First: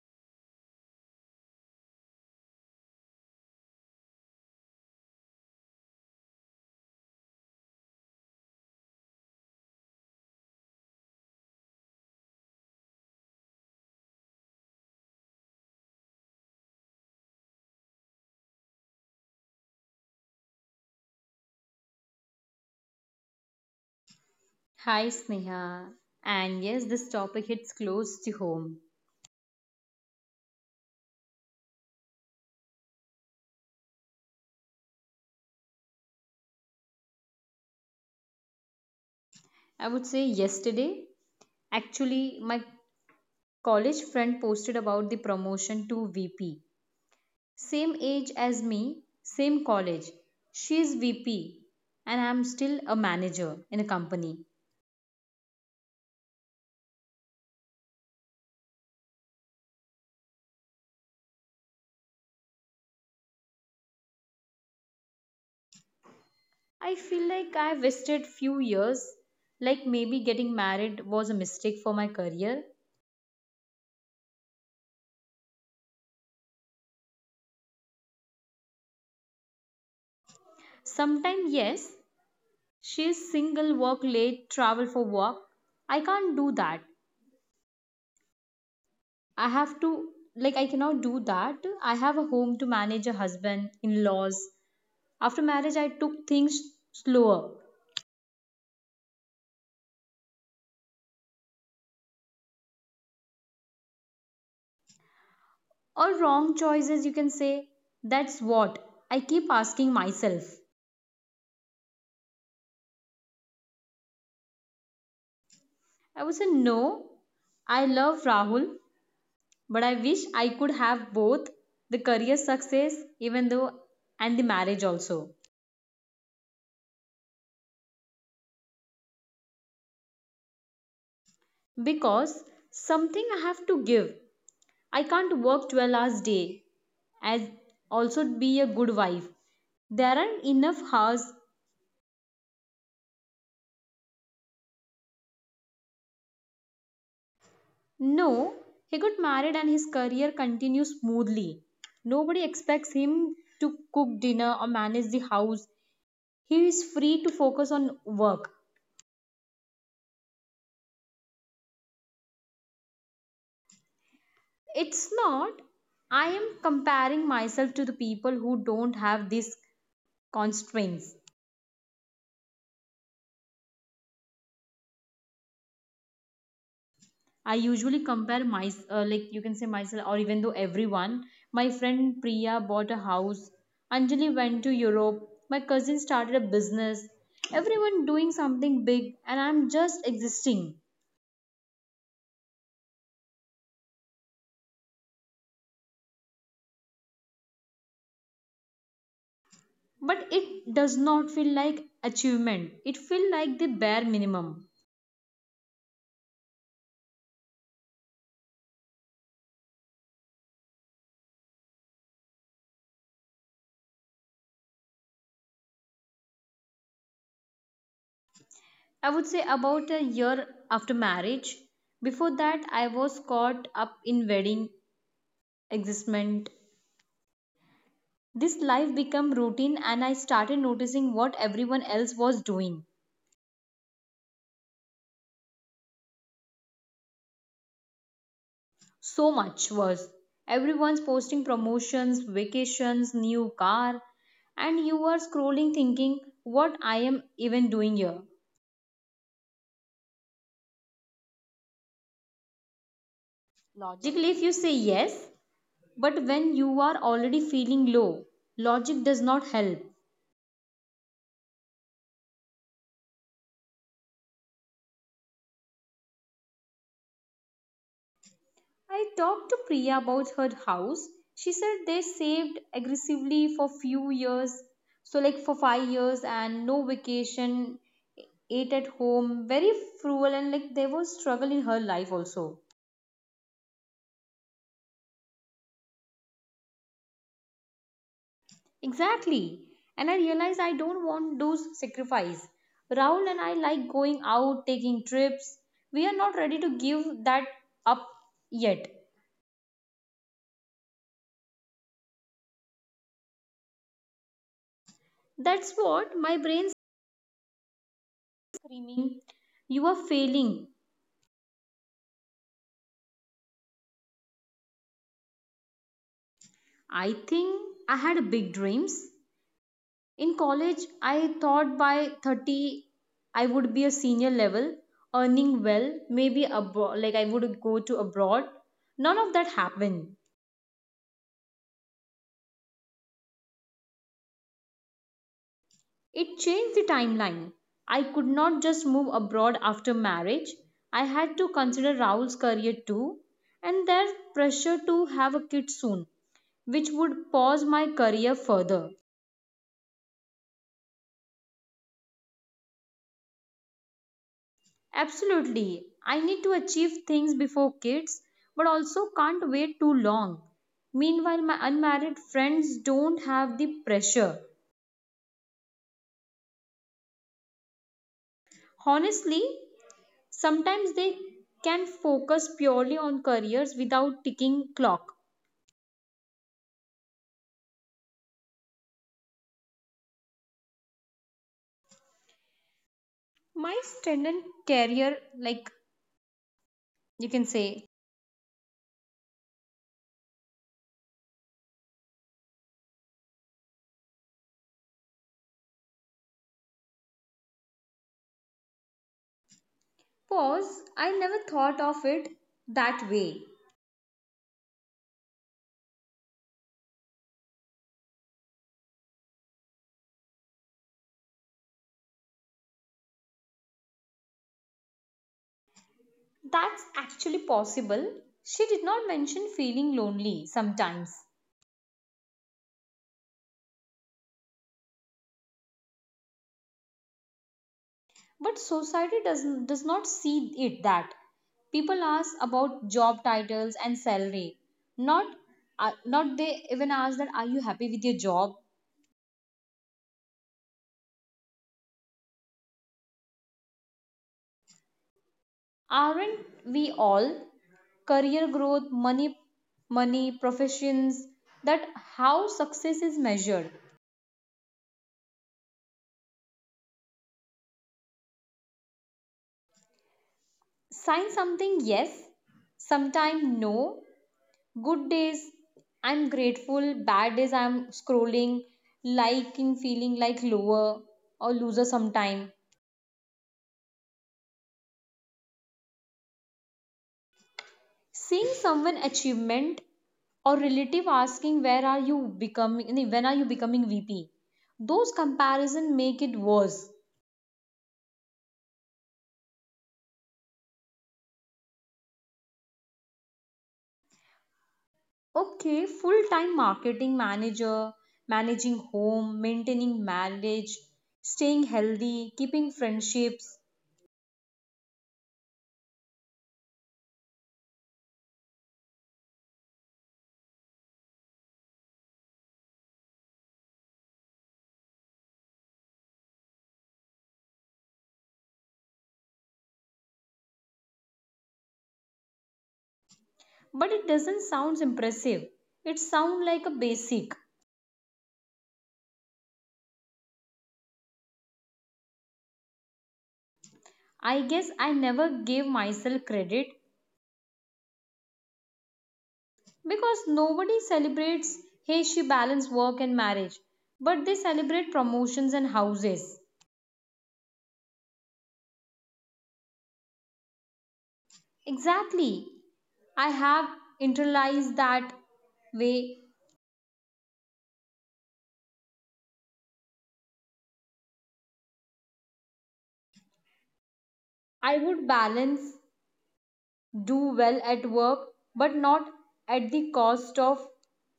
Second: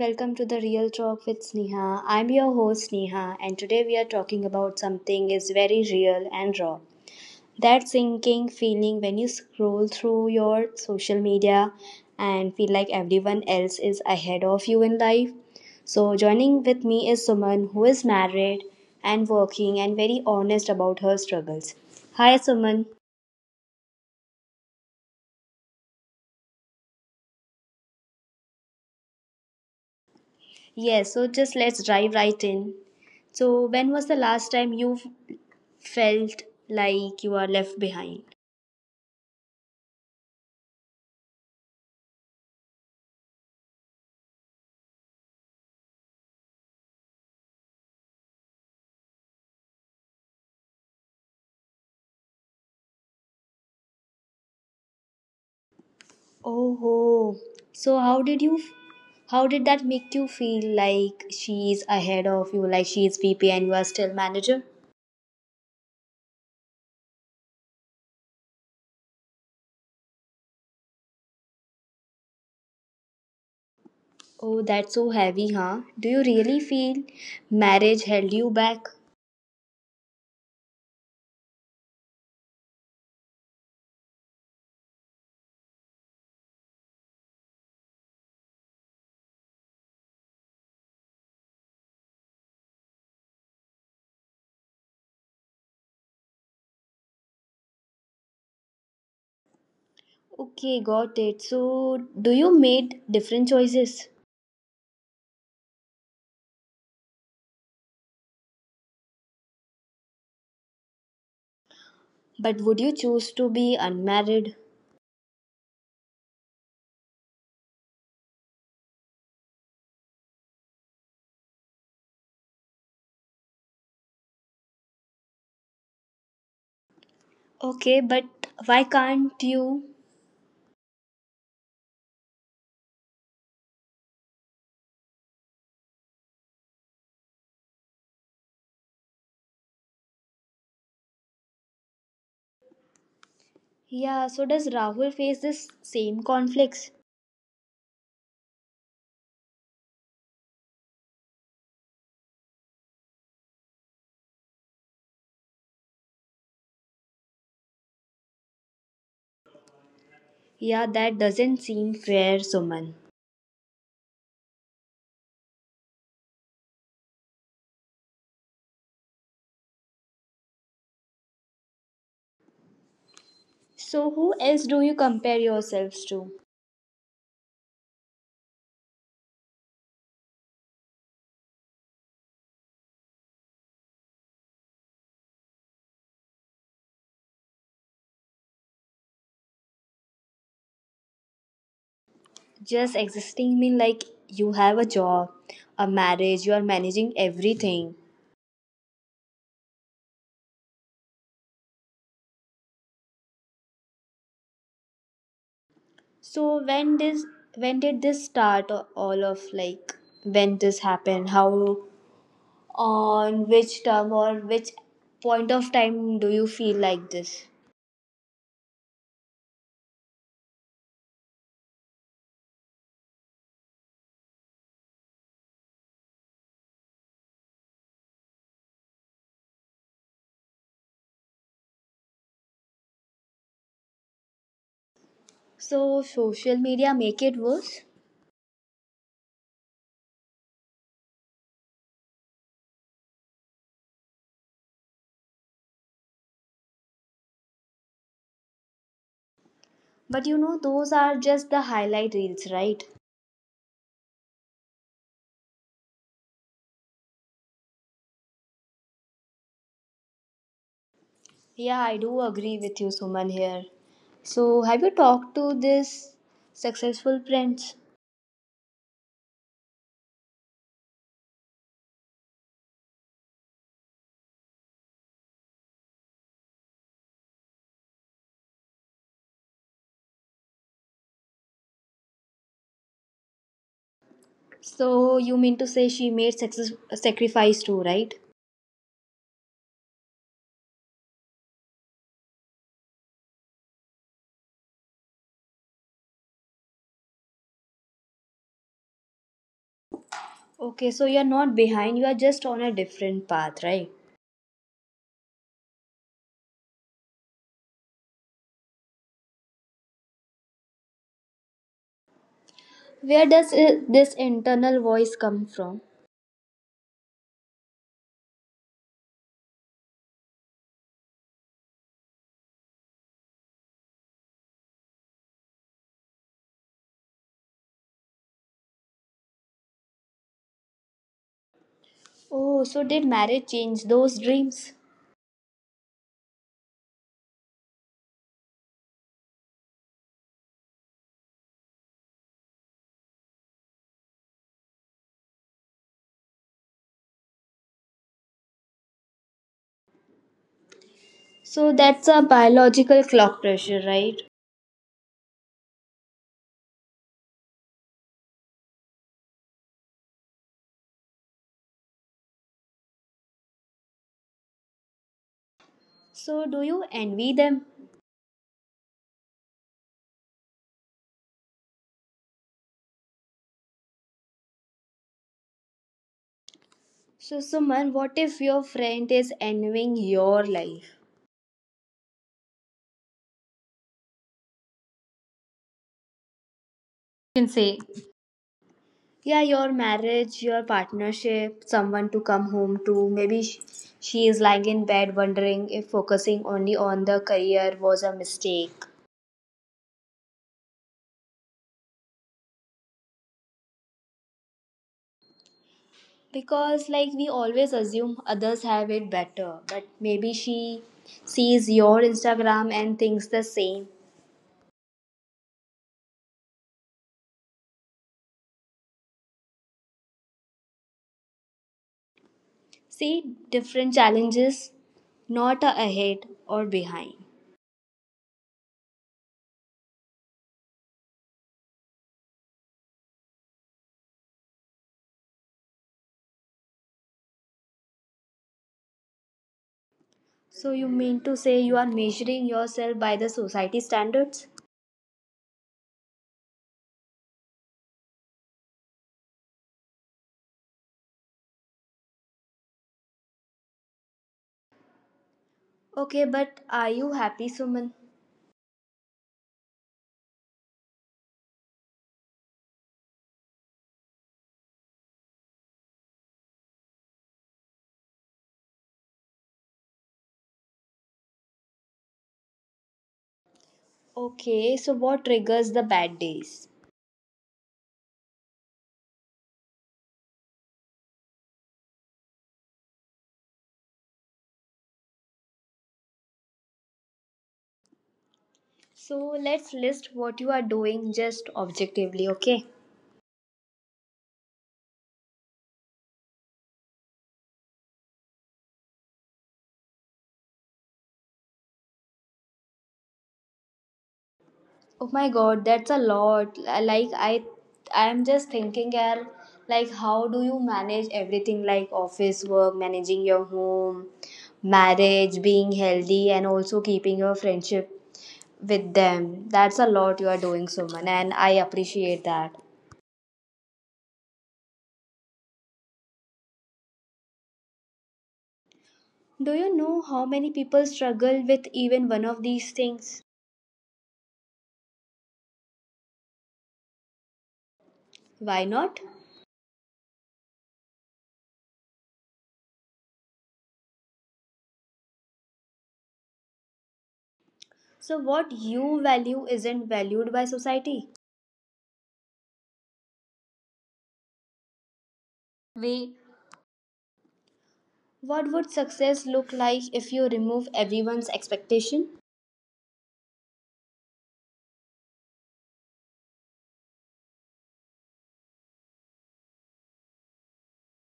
welcome to the Real Talk with Sneha. I'm your host Sneha and today we are talking about something is very real and raw. That sinking feeling when you scroll through your social media and feel like everyone else is ahead of you in life. So joining with me is Suman who is married and working and very honest about her struggles. Hi Suman. Hi, Sneha. And yes, this topic hits close to home. Yes, so just let's dive right in. So, when was the last time you felt like you are left behind. I would say yesterday, actually, my college friend posted about the promotion to VP. Same age as me, same college. She is VP, and I'm still a manager in a company. Oh, so how did you? How did that make you feel? Like she is ahead of you, like she is VP and you are still manager. I feel like I wasted few years, like maybe getting married was a mistake for my career. Oh, that's so heavy, huh? Do you really feel marriage held you back? Sometime, yes, she is single, work late, travel for work. I can't do that. I have to, like, I cannot do that. I have a home to manage, a husband, in laws. After marriage, I took things slower Okay, got it. So, do you made different choices? or wrong choices, you can say. That's what I keep asking myself. But would you choose to be unmarried? I would say, no, I love Rahul, but I wish I could have both the career success, even though, and the marriage also. Okay, but why can't you? Because something I have to give, I can't work 12 hours a day as also be a good wife. There aren't enough hours. Yeah, so does Rahul face this same conflicts? No, he got married and his career continues smoothly. Nobody expects him to cook dinner or manage the house. He is free to focus on work. Yeah, that doesn't seem fair, Suman. It's not. I am comparing myself to the people who don't have these constraints. So, who else do you compare yourselves to? I usually compare my like you can say myself or even though everyone. My friend Priya bought a house. Anjali went to Europe. My cousin started a business. Everyone doing something big and I'm just existing. Just existing mean like you have a job, a marriage, you are managing everything. But it does not feel like achievement. It feel like the bare minimum. So, when did this start or all of like when this happened? How on which term or which point of time do you feel like this? I would say about a year after marriage. Before that I was caught up in wedding existment. This life became routine and I started noticing what everyone else was doing. So, social media make it worse. So much was. Everyone's posting promotions, vacations, new car, and you are scrolling thinking what I am even doing here. But you know, those are just the highlight reels, right? Logically, if you say yes, but when you are already feeling low, logic does not help. Yeah, I do agree with you, Suman, here. So, have you talked to this successful friends? I talked to Priya about her house. She said they saved aggressively for few years, so like for 5 years and no vacation, ate at home, very frugal and like there was struggle in her life also. So, you mean to say she made sacrifice too, right? Exactly. And I realized I don't want those sacrifice. Raul and I like going out, taking trips. We are not ready to give that up yet. Okay, so you're not behind, you are just on a different path, right? That's what my brain's screaming. You are failing. Where does this internal voice come from? I think I had big dreams. In college, I thought by 30 I would be a senior level, earning well, maybe abroad, like I would go to abroad. None of that happened. Oh, so did marriage change those dreams? It changed the timeline. I could not just move abroad after marriage. I had to consider Rahul's career too, and their pressure to have a kid soon, which would pause my career further. So, that's a biological clock pressure, right? Absolutely. I need to achieve things before kids, but also can't wait too long. Meanwhile, my unmarried friends don't have the pressure. So, do you envy them? Honestly, sometimes they can focus purely on careers without ticking clock. So, Suman, what if your friend is envying your life? My student career, like you You can can say, say, yeah, your marriage, your partnership, someone to come home to, maybe she is lying in bed wondering if focusing only on the career was a mistake. pause, I never thought of it that way. Because like we always assume others have it better, but maybe she sees your Instagram and thinks the same. That's actually possible. She did not mention feeling lonely sometimes. See, different challenges, not a ahead or behind. But society does not see it that, people ask about job titles and salary, not not they even ask that are you happy with your job. So you mean to say you are measuring yourself by the society standards. Aren't we all, career growth, money, money professions, that how success is measured. Okay, but are you happy, Suman? Sign something yes, sometime no. Good days I'm grateful, bad days I'm scrolling, liking feeling like lower or loser sometime. Okay, so what triggers the bad days? Seeing someone achievement or relative asking where are you becoming, when are you becoming VP, those comparison make it worse. So let's list what you are doing just objectively, okay? Okay, full time marketing manager, managing home, maintaining marriage, staying healthy, keeping friendships. Oh my god, that's a lot. Like I am just thinking, yaar, like how do you manage everything, like office work, managing your home, marriage, being healthy and also keeping your friendship with them. That's a lot you are doing, Suman, and I appreciate that. But it doesn't sound impressive. It sounds like a basic. Do you know how many people struggle with even one of these things? I guess I never gave myself credit. Why not? Because nobody celebrates, hey, she balanced work and marriage, but they celebrate promotions and houses. So, what you value isn't valued by society. Exactly. I have internalized that We. way. What would success look like if you remove everyone's expectation? I would balance, do well at work, but not at the cost of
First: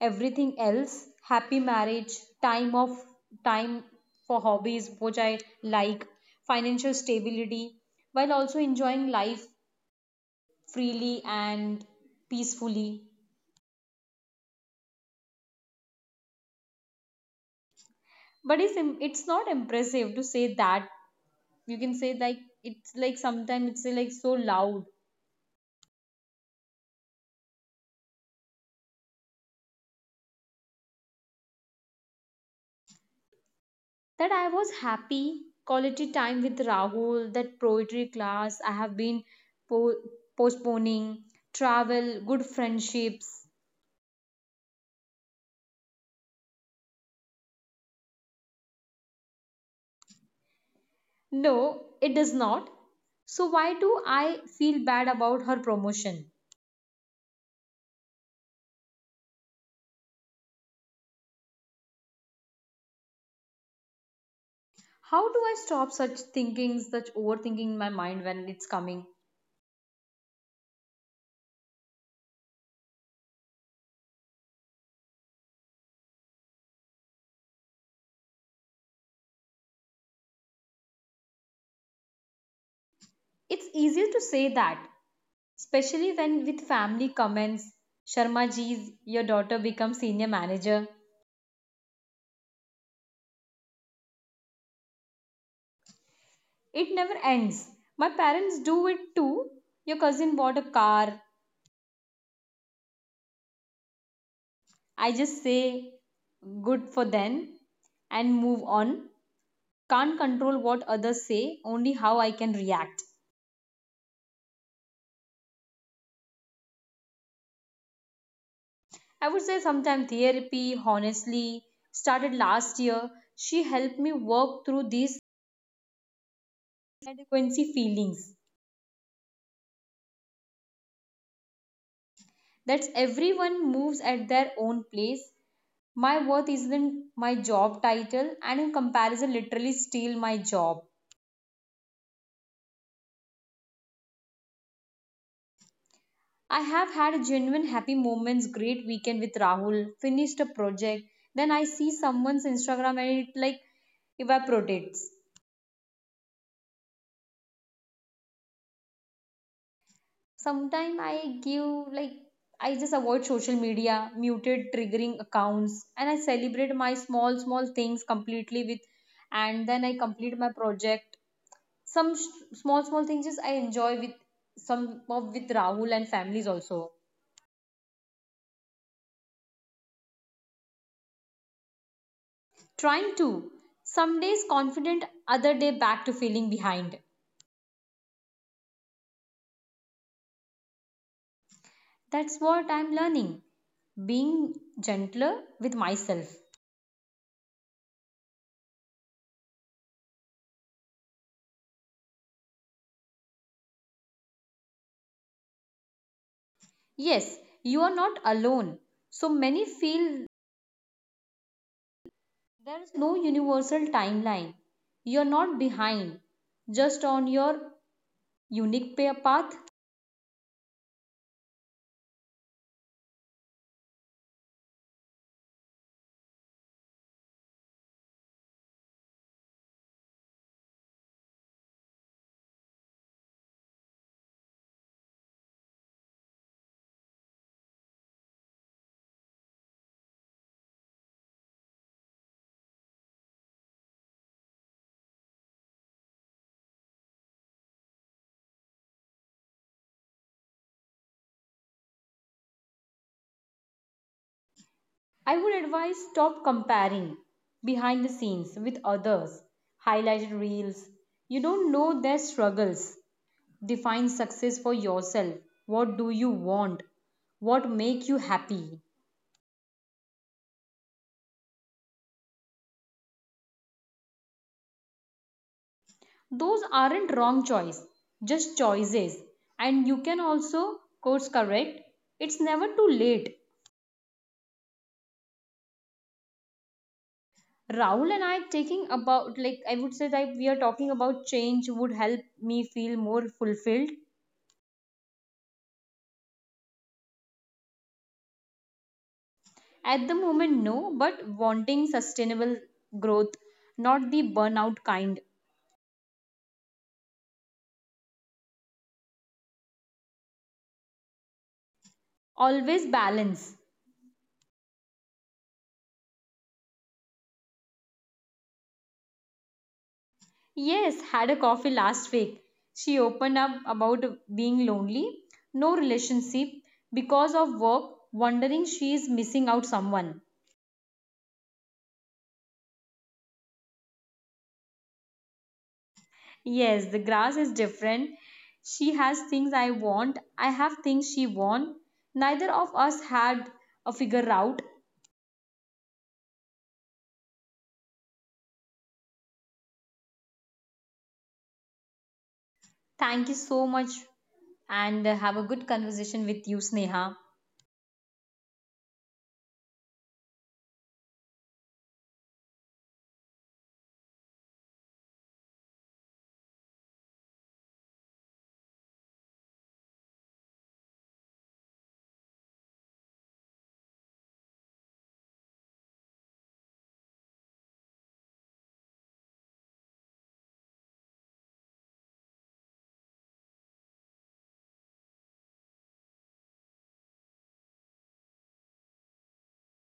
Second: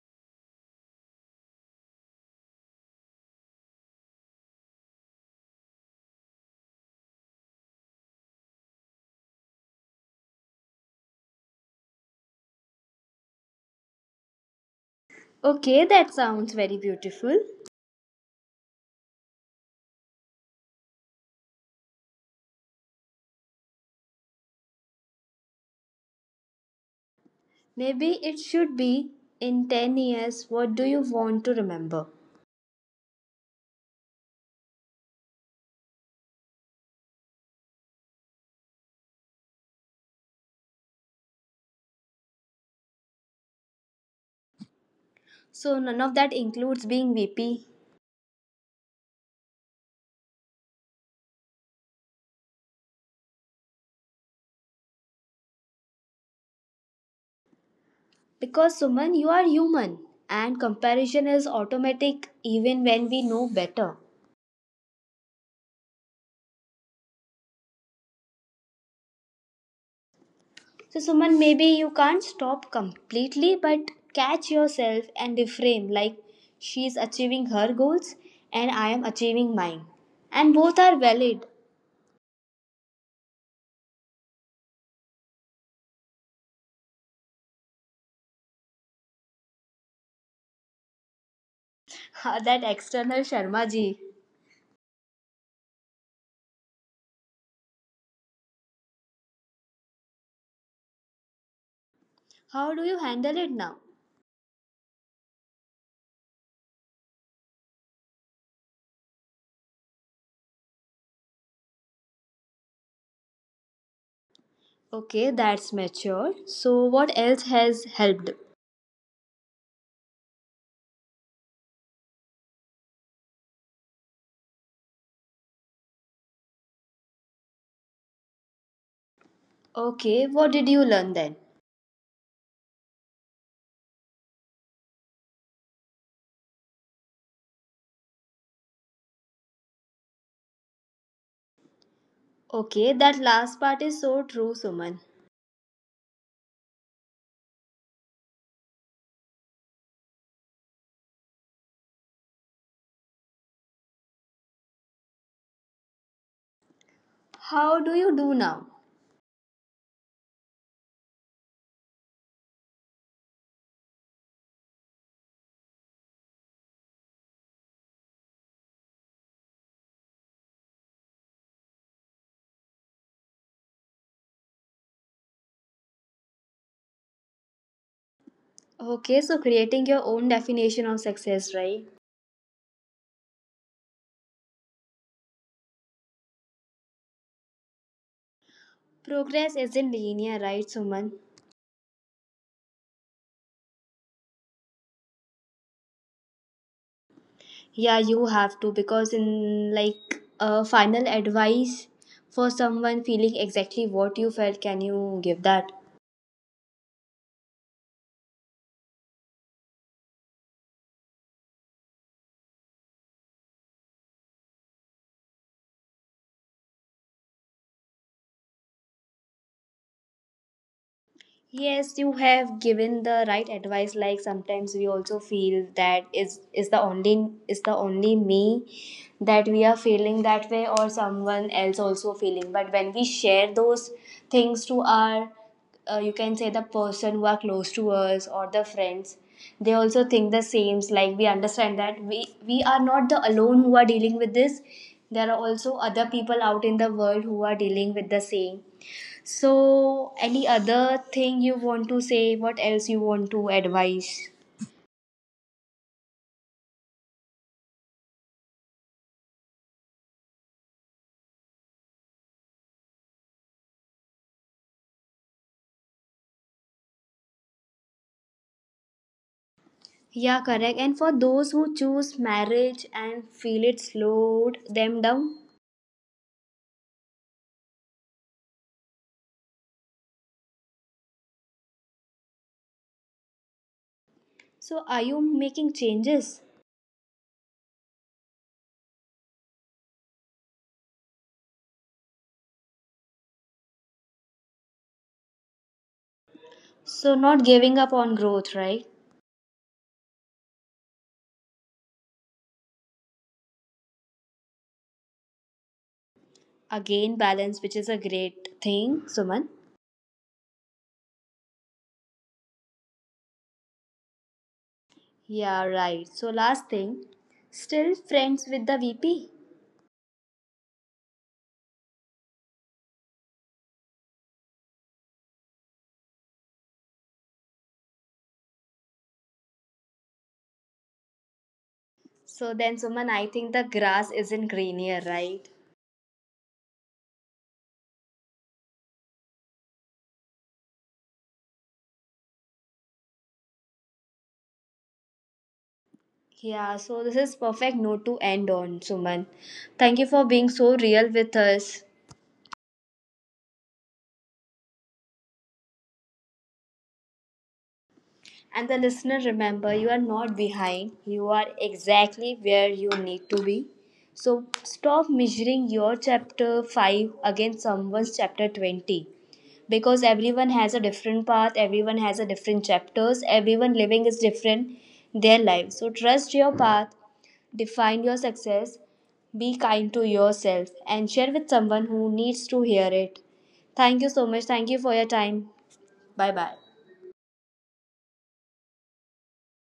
everything else. Happy marriage, time of time for hobbies, which I like, financial stability, while also enjoying life freely and peacefully. Okay, that sounds very beautiful. But it's not impressive to say that, you can say, like it's like sometimes it's like so loud. Maybe it should be in 10 years, what do you want to remember? That I was happy, quality time with Rahul, that poetry class I have been po- postponing, travel, good friendships. So, none of that includes being VP. No, it does not. So why do I feel bad about her promotion? Because, Suman, you are human and comparison is automatic even when we know better. How do I stop such thinkings, such overthinking in my mind when it's coming? So, Suman, maybe you can't stop completely, but catch yourself and reframe like, she's achieving her goals and I am achieving mine. And both are valid. It's easier to say that, especially when with family comments, Sharma ji's, your daughter becomes senior manager. That external Sharma ji. It never ends. My parents do it too. Your cousin bought a car. How do you handle it now? I just say, good for them, and move on. Can't control what others say, only how I can react. Okay, that's mature. So, what else has helped? I would say sometime therapy, honestly, started last year. She helped me work through these inadequacy feelings. Okay, what did you learn then? That's everyone moves at their own place. My worth isn't my job title, and in comparison, literally steal my job. Okay, that last part is so true, Suman. I have had genuine happy moments, great weekend with Rahul, finished a project. Then I see someone's Instagram and it like evaporates. How do you do now? Sometimes I give like I just avoid social media, muted triggering accounts, and I celebrate my small small things completely with, and then I complete my project, some small small things just I enjoy with, some of with Rahul and families also. Okay, so creating your own definition of success, right? Trying to, some days confident, other day back to feeling behind. Progress isn't linear, right, Suman? That's what I'm learning, being gentler with myself. Yeah, you have to because, in like a final advice for someone feeling exactly what you felt, can you give that? Yes, you are not alone, so many feel, there's no universal timeline, you're not behind, just on your unique path. Yes, you have given the right advice. Like sometimes we also feel that is the only me that we are feeling that way, or someone else also feeling. But when we share those things to our, you can say, the person who are close to us or the friends, they also think the same. Like we understand that we are not the alone who are dealing with this. There are also other people out in the world who are dealing with the same. So, any other thing you want to say? What else you want to advise? I would advise stop comparing behind the scenes with others, highlighted reels. You don't know their struggles. Define success for yourself. What do you want? What make you happy? Yeah, correct. And for those who choose marriage and feel it slowed them down, Those aren't wrong choice, just choices. And you can also course correct. It's never too late. so are you making changes? Rahul and I taking about, like I would say that we are talking about, change would help me feel more fulfilled. So, not giving up on growth, right? At the moment, no, but wanting sustainable growth, not the burnout kind. Again, balance, which is a great thing, Suman. Always balance. Yeah, right. So, last thing, still friends with the VP. Yes, had a coffee last week. She opened up about being lonely, no relationship because of work, wondering she is missing out someone. So, then, Suman, I think the grass isn't greener, right? Yes, the grass is different. She has things I want, I have things she wants. Neither of us had a figure out. Yeah, so this is perfect note to end on, Suman. Thank you for being so real with us. Thank you so much and have a good conversation with you, Sneha. And the listener, remember, you are not behind. You are exactly where you need to be. So stop measuring your chapter 5 against someone's chapter 20, because everyone has a different path, everyone has a different chapters, everyone living is different their life. So trust your path, define your success, be kind to yourself, and share with someone who needs to hear it. Thank you so much. Thank you for your time. Bye bye.